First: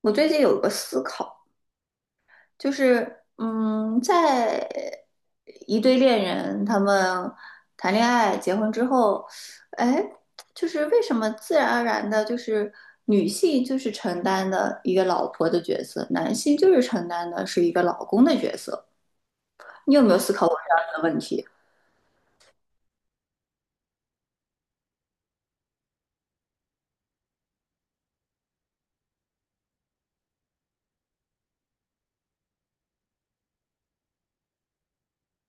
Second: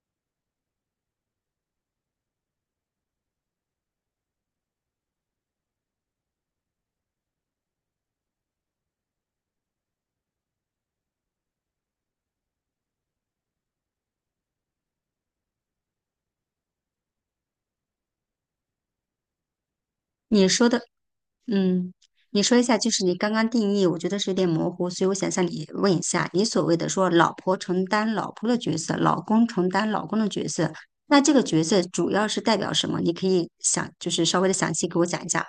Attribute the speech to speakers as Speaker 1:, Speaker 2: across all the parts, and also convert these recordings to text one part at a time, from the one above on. Speaker 1: 我最近有个思考，就是，在一对恋人他们谈恋爱、结婚之后，哎，就是为什么自然而然的，就是女性就是承担的一个老婆的角色，男性就是承担的是一个老公的角色？你有没有思考
Speaker 2: 你
Speaker 1: 过
Speaker 2: 说
Speaker 1: 这
Speaker 2: 的，
Speaker 1: 样的问题？
Speaker 2: 嗯，你说一下，就是你刚刚定义，我觉得是有点模糊，所以我想向你问一下，你所谓的说老婆承担老婆的角色，老公承担老公的角色，那这个角色主要是代表什么？你可以想，就是稍微的详细给我讲一下吗？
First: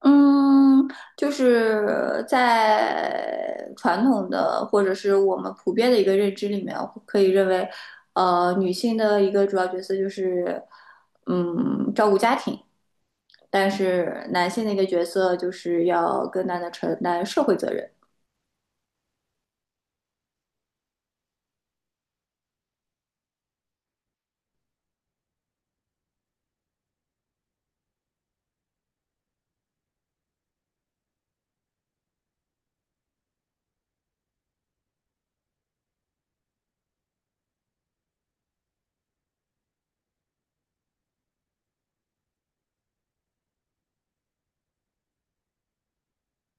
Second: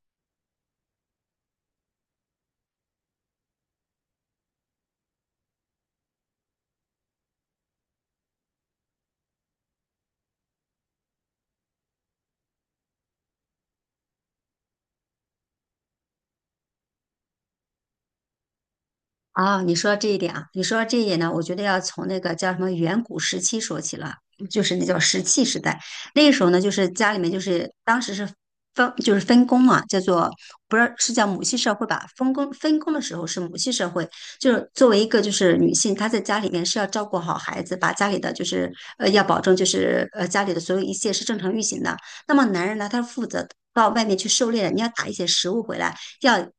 Speaker 1: 嗯，就是在传统的或者是我们普遍的一个认知里面，可以认为，女性的一个主要角色就是，照顾家庭，但是男性的一个角色就是要更大的承担社会责任。
Speaker 2: 啊，你说这一点呢，我觉得要从那个叫什么远古时期说起了，就是那叫石器时代。那个时候呢，就是家里面就是当时是分就是分工嘛，叫做，不是，是叫母系社会吧？分工的时候是母系社会，就是作为一个就是女性，她在家里面是要照顾好孩子，把家里的就是要保证就是家里的所有一切是正常运行的。那么男人呢，他是负责到外面去狩猎的，你要打一些食物回来，要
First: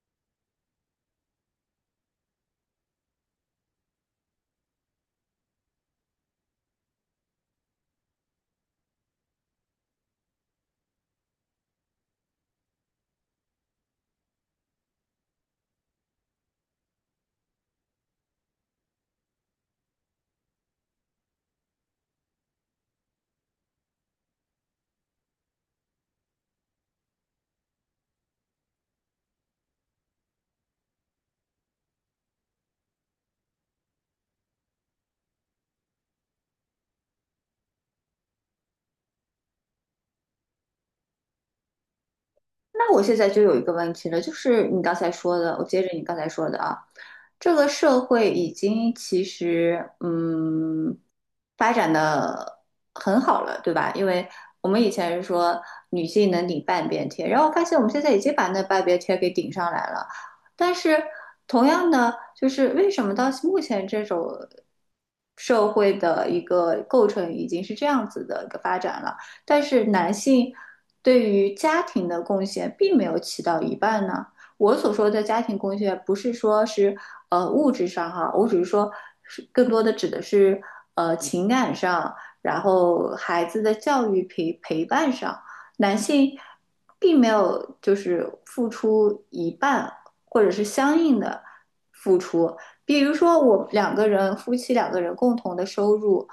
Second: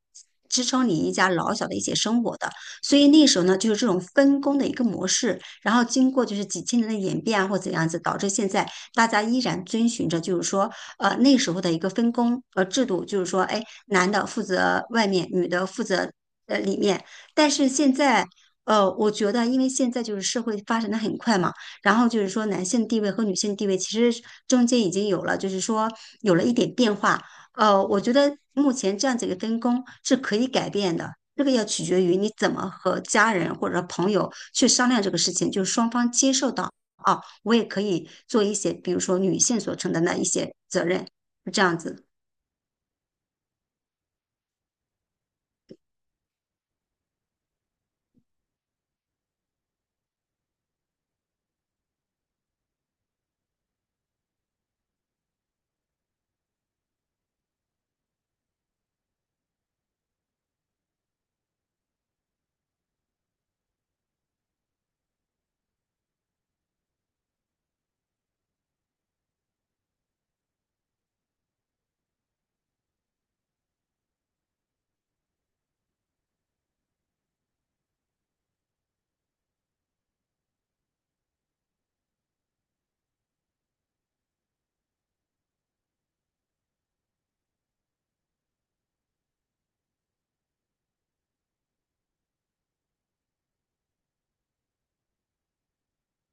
Speaker 2: 支撑你一家老小的一些生活的。所以那时候呢，就是这种分工的一个模式，然后经过就是几千年的演变啊，或怎样子，导致现在大家依然遵循着就是说，那时候的一个分工制度，就是说，哎，男的负责外面，女的负责里面。但是现在，我觉得因为现在就是社会发展的很快嘛，然后就是说男性地位和女性地位其实中间已经有了，就是说有了一点变化。我觉得目前这样子一个分工是可以改变的，这个要取决于你怎么和家人或者朋友去商量这个事情，就是双方接受到啊，我也可以做一些，比如说女性所承担的一些责任，这样子
Speaker 1: 那我现在就有一个问题了，就是你刚才说的，我接着你刚才说的啊，这个社会已经其实发展的很好了，对吧？因为我们以前是说女性能顶半边天，然后发现我们现在已经把那半边天给顶上来了，但是同样的，就是为什么到目前这种社会的一个构成已经是这样子的一个发展了？但是男性对于家庭的贡献并没有起到一半呢。我所说的家庭贡献，不是说是物质上哈，我只是说更多的指的是情感上，然后孩子的教育陪伴上，男性并没有就是付出一半，或者是相应的付出，比如说我两个人夫妻两个人共同的收入，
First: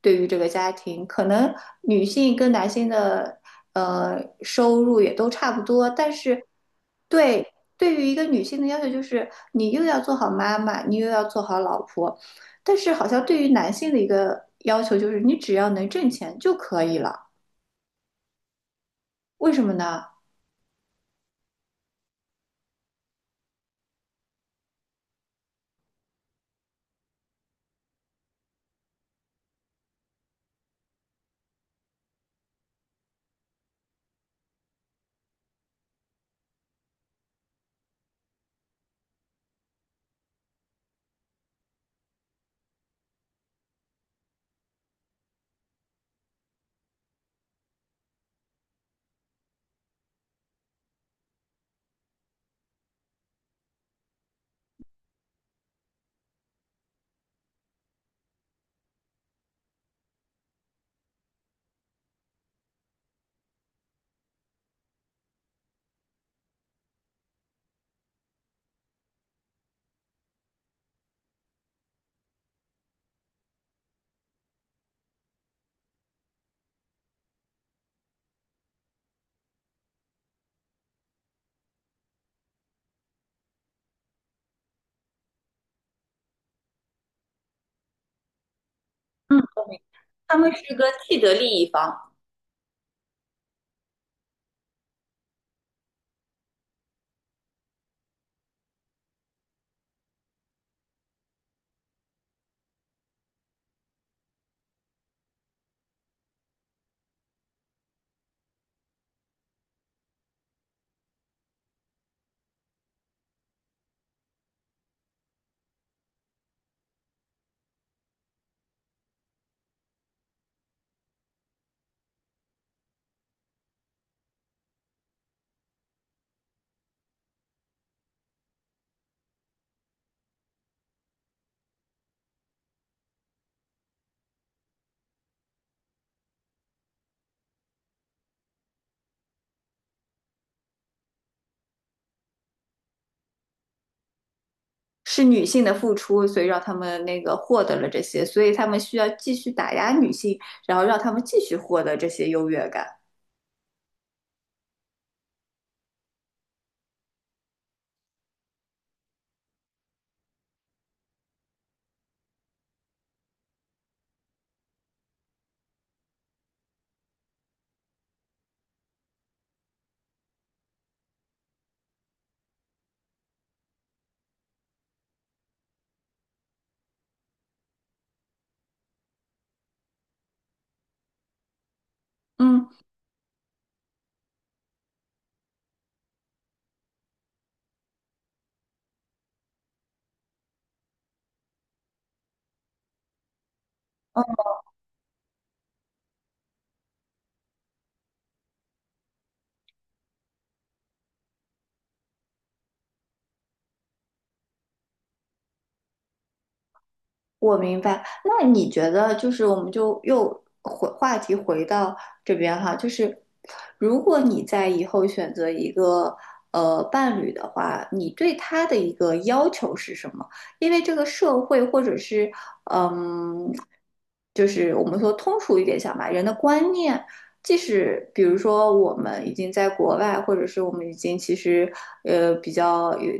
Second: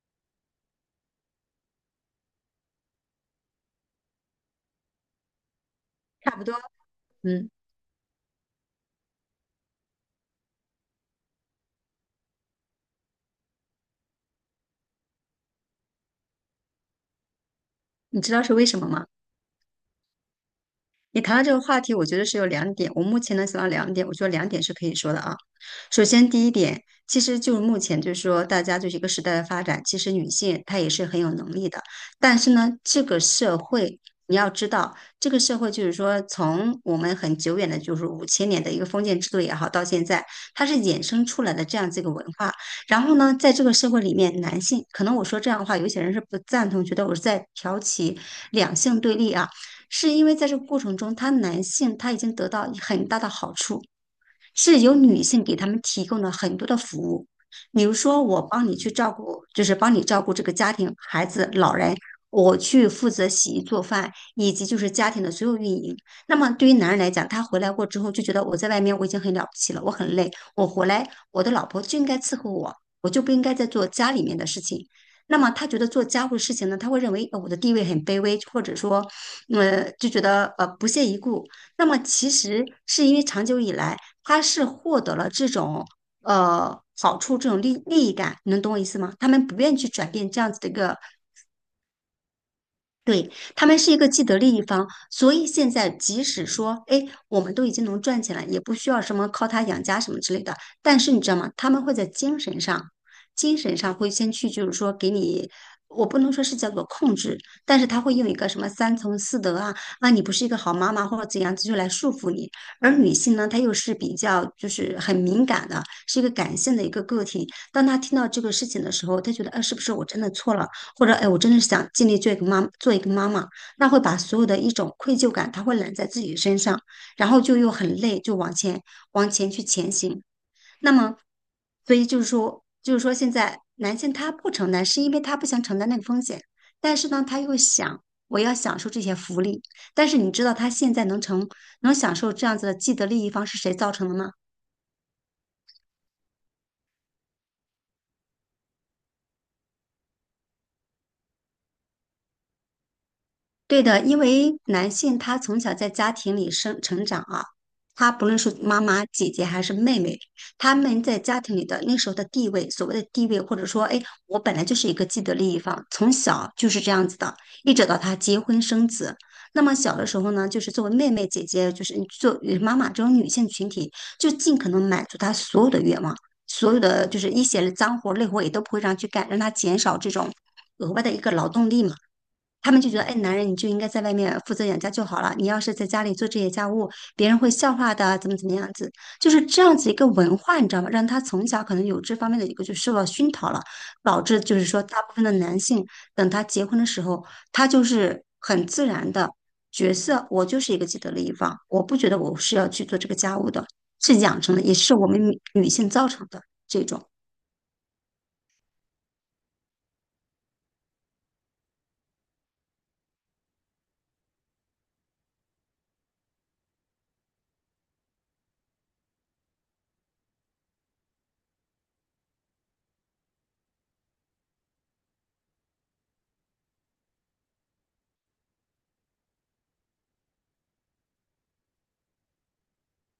Speaker 1: 对于这个家庭，可能女性跟男性的收入也都差不多，但
Speaker 2: 差
Speaker 1: 是
Speaker 2: 不多。嗯，
Speaker 1: 对对于一个女性的要求就是你又要做好妈妈，你又要做好老婆，但是好像对于男性的一个要求就是你只要能挣钱就可以了，
Speaker 2: 你知道是为什么吗？
Speaker 1: 为什么呢？
Speaker 2: 你谈到这个话题，我觉得是有两点。我目前能想到两点，我觉得两点是可以说的啊。首先，第一点，其实就是目前就是说，大家就是一个时代的发展，其实女性她也是很有能力的。但是呢，这个社会你要知道，这个社会就是说，从我们很久远的，就是五千年的一个封建制度也好，到现在，它是衍生出来的这样子一个文化。然后呢，在这个社会里面，男性可能我说这样的话，有些人是不赞同，觉得我是在挑起两性对立啊。是因为在这个过程中，他男性他已经得到很大的好处，是由女性给他们提供了很多的服务，比如说我帮你去照顾，就是帮你照顾这个家庭、孩子、老人，我去负责洗衣做饭，以及就是家庭的所有运营。那么对于男人来讲，他回来过之后就觉得我在外面我已经很了不起了，我很累，我回来我的老婆就应该伺候我，我就不应该再做家里面的事情。那么他觉得做家务的事情呢，他会认为我的地位很卑微，或者说，就觉得不屑一顾。那么其实是因为长久以来，他是获得了这种好处，这种利益感，你能懂我意思吗？他
Speaker 1: 嗯，
Speaker 2: 们不愿意去转变
Speaker 1: 他
Speaker 2: 这
Speaker 1: 们
Speaker 2: 样子的一
Speaker 1: 是个
Speaker 2: 个。
Speaker 1: 既得利益方，
Speaker 2: 对，他们是一个既得利益方，所以现在即使说，哎，我们都已经能赚钱了，也不需要什么靠他养家什么之类的。但是你知道吗？他们会在精神上，精神上会先去，就是说给你，我不能说是叫做控制，但是他会用一个什么三从四德啊，啊，你不是一个好妈妈或者怎样子，就来束缚你。而女性呢，她又是比较就是很敏感的，是一个感性的一个个体。当她听到这个事情的时候，她觉得，啊，是不是我真的错了？或者哎，我真的是想尽力做一个妈，做一个妈妈，那会把所有的一种愧疚感，它会揽在自己身上，然后就又很累，就往前去前行。那么，所以就是说，就是说现在男性他不承担，是因为他不想承担那个风险，但是呢，他又想我要享受这些福利，但是你知道他现在能享受这样子的既得利益方是谁造成的吗？
Speaker 1: 是女性的付出，所以让他们那个获得了这些，所以他们需要继续打压女性，然后让他们继续获得这些优越感。
Speaker 2: 对的，因为男性他从小在家庭里生成长啊，他不论是妈妈、姐姐还是妹妹，他们在家庭里的那时候的地位，所谓的地位，或者说，哎，我本来就是一个既得利益方，从小就是这样子的，一直到他结婚生子。那么小的时候呢，就是作为妹妹、姐姐，就是作为妈妈这种女性群体，就尽可能满足她所有的愿望，所有的就是一些脏活累活也都不会让去干，让她减少这种额外的一个劳动力嘛。
Speaker 1: 嗯，
Speaker 2: 他们就觉得，哎，男人你就应该在外面负责养家就好了，你要是在家里做这些家务，别人会笑话的，怎么怎么样子，就是这样子一个文化，你知道吗？让他从小可能有这方面的一个就受到熏陶了，导致就是说，大部分的男性等他结婚的时候，他就是很自然的角色，我就是一个既得利益方，我不觉得我是要去做这个家务的，是养成的，也是我们女性造成的这种。
Speaker 1: 我明白，那你觉得就是我们就又回话题回到这边哈，就是如果你在以后选择一个伴侣的话，你对他的一个要求是什么？因为这个社会或者是嗯，就是我们说通俗一点讲吧，人的观念，即使比如说我们已经在国外，或者是我们已经其实比较有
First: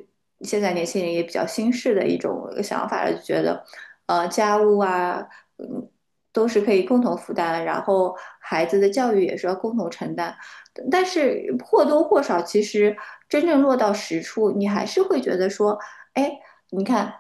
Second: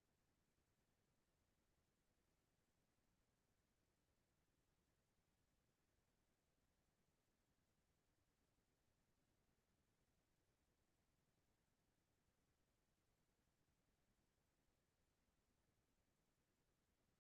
Speaker 1: 现在年轻人也比较新式的一种想法了，就觉得。呃家务啊，嗯，都是可以共同负担，然后孩子的教育也是要共同承担。但是或多或少，其实真正落到实处，你还是会觉得说，哎，你看，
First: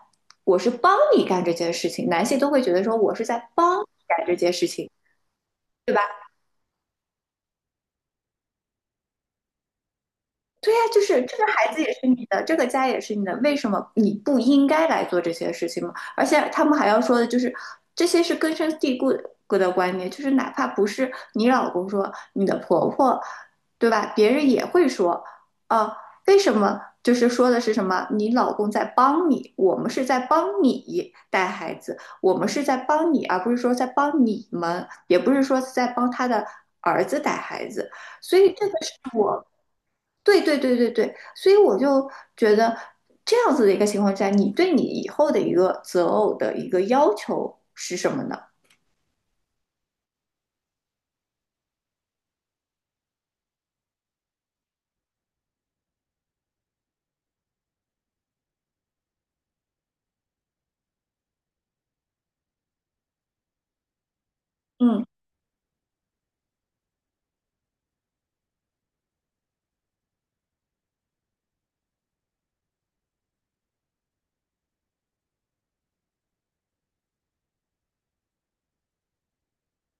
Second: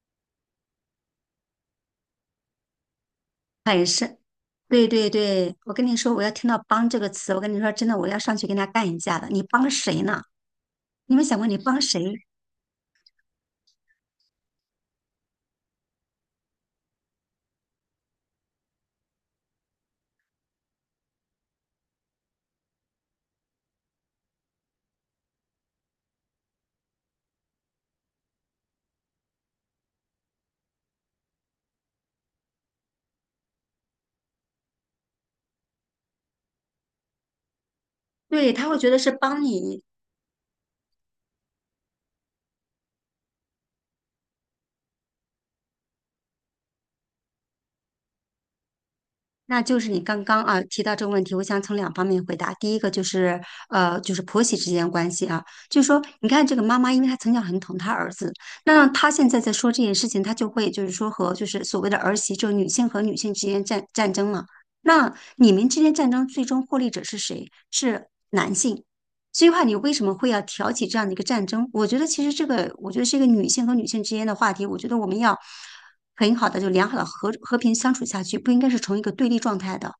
Speaker 1: 我是帮你干这件事情，男性都会觉得说我是在
Speaker 2: 他
Speaker 1: 帮
Speaker 2: 也
Speaker 1: 你
Speaker 2: 是。
Speaker 1: 干这件事
Speaker 2: 对
Speaker 1: 情。
Speaker 2: 对对，我跟
Speaker 1: 对
Speaker 2: 你
Speaker 1: 吧？
Speaker 2: 说，我要听到“帮”这个词，我跟你说，真的，我要上去跟他干一架的。你帮谁呢？
Speaker 1: 对呀，就
Speaker 2: 你有没
Speaker 1: 是
Speaker 2: 有
Speaker 1: 这
Speaker 2: 想
Speaker 1: 个
Speaker 2: 过你
Speaker 1: 孩子
Speaker 2: 帮
Speaker 1: 也
Speaker 2: 谁？
Speaker 1: 是你的，这个家也是你的，为什么你不应该来做这些事情吗？而且他们还要说的就是，这些是根深蒂固的观念，就是哪怕不是你老公说，你的婆婆，对吧？别人也会说，啊，为什么？就是说的是什么？你老公在帮你，我们是在帮你带孩子，我们是在帮你，而不是说在帮你们，也不是说是在帮他的儿子带孩子，所以
Speaker 2: 对，
Speaker 1: 这
Speaker 2: 他
Speaker 1: 个
Speaker 2: 会觉得是帮你。
Speaker 1: 对，所以我就觉得这样子的一个情况下，你对你以后的一个择偶的一个要求是什么呢？
Speaker 2: 那就是你刚刚啊提到这个问题，我想从两方面回答。第一个就是就是婆媳之间关系啊，就是说，你看这个妈妈，因为她从小很疼她儿子，那她现在在说这件事情，她就会就是说和就是所谓的儿媳，就是女性和女性之间战争嘛。
Speaker 1: 嗯
Speaker 2: 那你们之间战争最终获利者是谁？是男性。所以话，你为什么会要挑起这样的一个战争？我觉得其实这个，我觉得是一个女性和女性之间的话题。我觉得我们要，很好的就良好的和和平相处下去，不应该是从一个对立状态的。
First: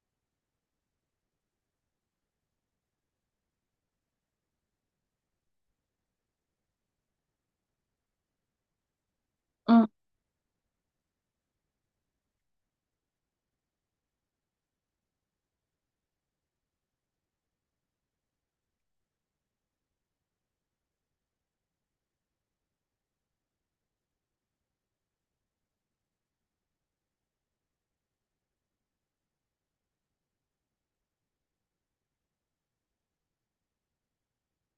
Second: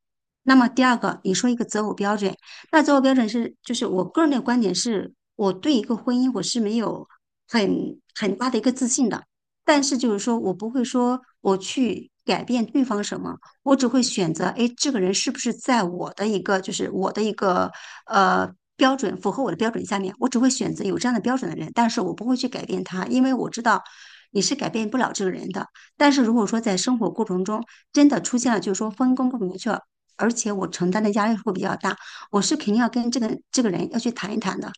Speaker 2: 那么第二个，你说一个择偶标准，那择偶标准是就是我个人的观点是，我对一个婚姻我是没有很大的一个自信的，但
Speaker 1: 嗯。
Speaker 2: 是就是说我不会说我去改变对方什么，我只会选择，哎，这个人是不是在我的一个就是我的一个呃。标准符合我的标准下面，我只会选择有这样的标准的人，但是我不会去改变他，因为我知道你是改变不了这个人的。但是如果说在生活过程中真的出现了，就是说分工不明确，而且我承担的压力会比较大，我是肯定要跟这个人要去谈一谈的，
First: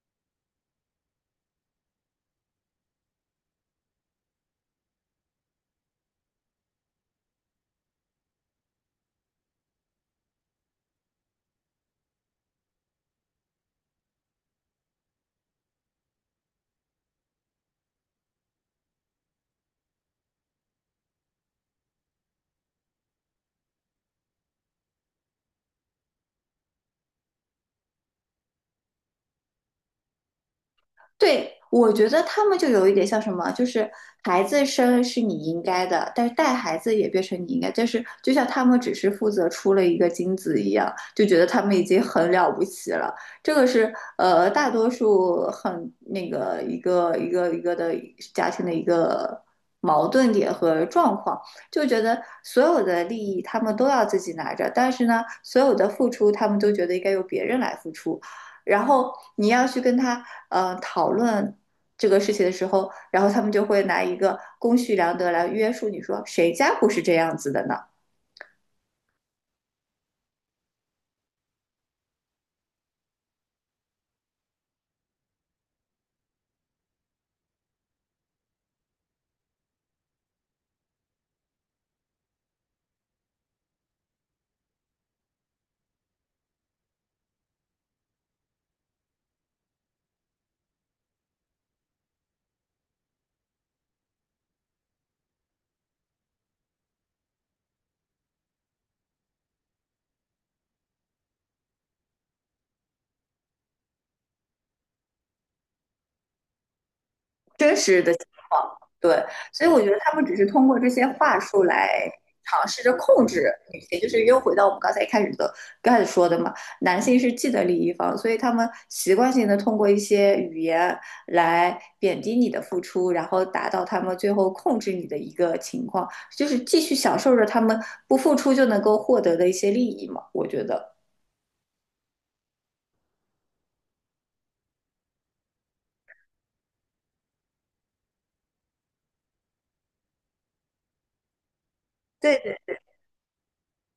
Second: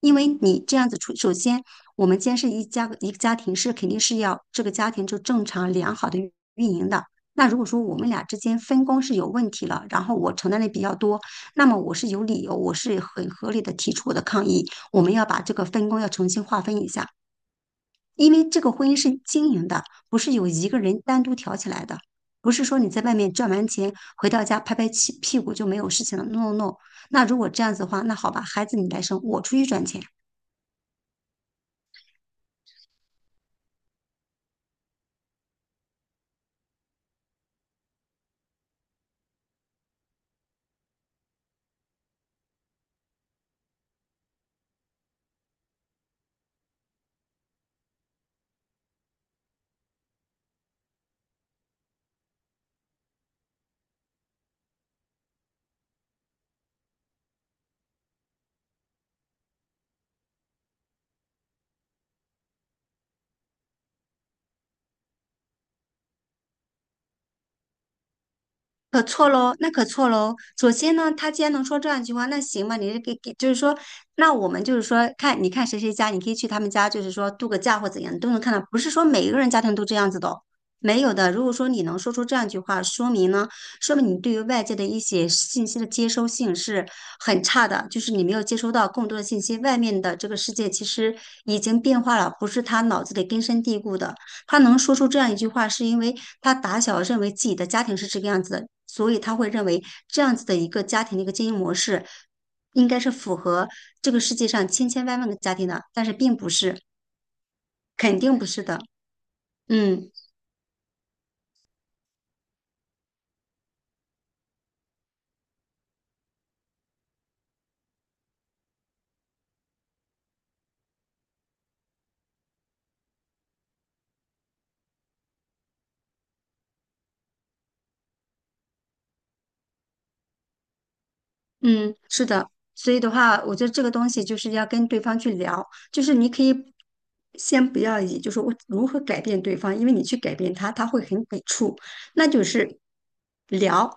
Speaker 2: 因为你这样子出，首先我们既然是一家一个家庭，是肯定是要这个家庭就正常良好的运营的。那如果说我们俩之间分工是有问题了，然后我承担的比较多，那么我是有理由，我是很合理的提出我的抗议。我们要把这个分工要重新划分一下，因为这个婚姻是经营的，不是有一个人单独挑起来的，不是说你在外面赚完钱回到家拍拍屁股就没有事情了。No No No，那如果这样子的话，那好吧，孩子你来生，我出去赚钱。
Speaker 1: 对，我觉得他们就有一点像什么，就是孩子生是你应该的，但是带孩子也变成你应该。但是就像他们只是负责出了一个精子一样，就觉得他们已经很了不起了。这个是大多数很那个一个的家庭的一个矛盾点和状况，就觉得所有的利益他们都要自己拿着，但是呢，所有的付出他们都觉得应该由别人来付出。然后你要去跟他讨论这个事情的时候，然后他们就会拿一个公序良德来约束你说谁家不是这样子的呢？
Speaker 2: 可错喽，那可错喽。首先呢，他既然能说这样一句话，那行吧，你是给，就是说，那我们就是说，看你看谁家，你可以去他们家，就是说度个假或怎样，你都能看到。不是说每一个人家庭都这样子的哦，没有的。如果说你能说出这样一句话，说明呢，说明你对于外界的一些信息的接收性是很差的，就是你没有接收到更多的信息。外面的这个世界其实已经变化了，不是他脑子里根深蒂固的。他能说出这样一句话，是因为他打小认为自己的家庭是这个样子的，所以他会认为这样子的一个家庭的一个经营模式，应该是符合这个世界上千千万万个家庭的，但是并不是，
Speaker 1: 真实的
Speaker 2: 肯
Speaker 1: 情
Speaker 2: 定不是
Speaker 1: 况。
Speaker 2: 的。
Speaker 1: 对，所以我觉得
Speaker 2: 嗯。
Speaker 1: 他们只是通过这些话术来尝试着控制女性，就是又回到我们刚才一开始的开始说的嘛，男性是既得利益方，所以他们习惯性的通过一些语言来贬低你的付出，然后达到他们最后控制你的一个情况，就是继续享受着他们不付出就能够获得的一些利益嘛，我觉得。
Speaker 2: 嗯，是的，所以的话，我觉得这个东西就是要跟对方去聊，就是你可以先不要以就是我如何改变对方，因为你去改变他，他会很抵触，那
Speaker 1: 对
Speaker 2: 就
Speaker 1: 对，
Speaker 2: 是聊，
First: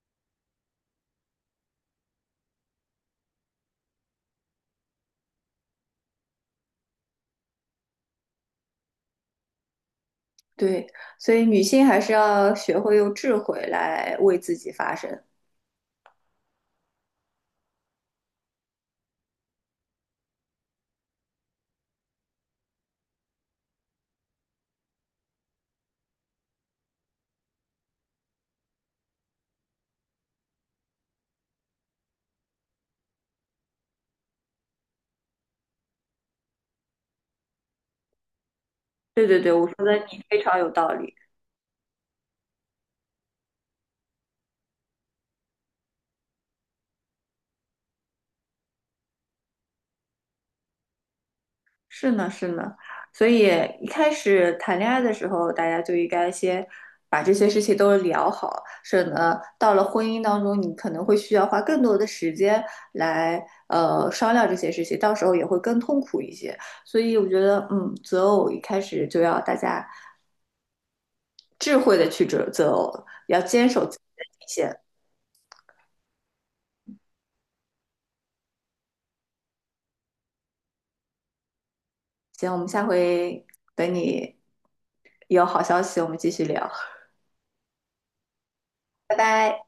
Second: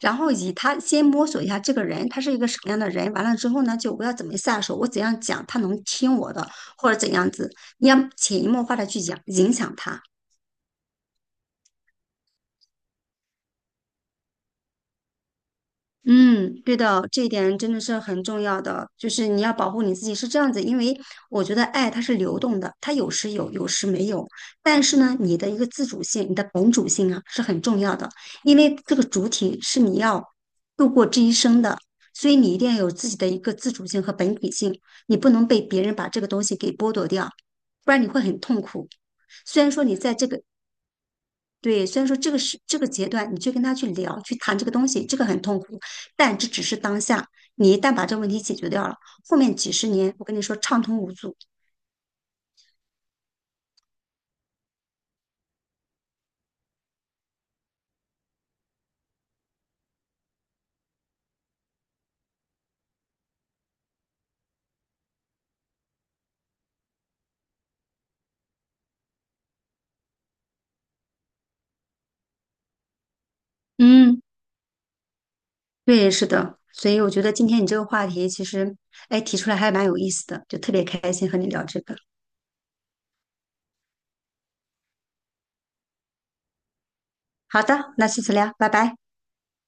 Speaker 2: 然后以他先摸索一下这个人，他是一个什么样的人，完了之后呢，就我要怎么下手，我怎样讲他能听我的，或者怎样子，你要潜移默化的去讲影响他。
Speaker 1: 对，所以女性还是要学会用智慧来为自己发声。
Speaker 2: 嗯，对的，这一点真的是很重要的，就是你要保护你自己是这样子，因为我觉得爱它是流动的，它有时有，有时没有。但是呢，你的一个自主性，你的本主性啊是很重要的，因为这个主体是你要度过这一生的，所以你一定要有自己的一个自主性和本体性，你不能被别人把这个东西给剥夺掉，不然你会很痛苦。
Speaker 1: 对对对，
Speaker 2: 虽
Speaker 1: 我
Speaker 2: 然
Speaker 1: 说
Speaker 2: 说
Speaker 1: 的
Speaker 2: 你在
Speaker 1: 你
Speaker 2: 这
Speaker 1: 非
Speaker 2: 个
Speaker 1: 常有道理。
Speaker 2: 对，虽然说这个是这个阶段，你去跟他去聊、去谈这个东西，这个很痛苦，但这只是当下。你一旦把这个问题解决掉了，后面几十年，我跟你说畅通无阻。
Speaker 1: 是呢，是呢，所以一开始谈恋爱的时候，大家就应该先把这些事情都聊好，省得到了婚姻当中，你可能会需要花更多的时间来商量这些事情，到时候也会更痛苦一些。所以我觉得，嗯，择偶一开始就要大家智慧的去择偶，要坚守自己
Speaker 2: 嗯，
Speaker 1: 的底线。
Speaker 2: 对，是的。所以我觉得今天你这个话题其实，哎，提出来还蛮有意思的，就特别开心和你聊这个。
Speaker 1: 行，我们下回等你有好消息，我们继续聊。
Speaker 2: 好的，那下次聊，拜拜。
Speaker 1: 嗨。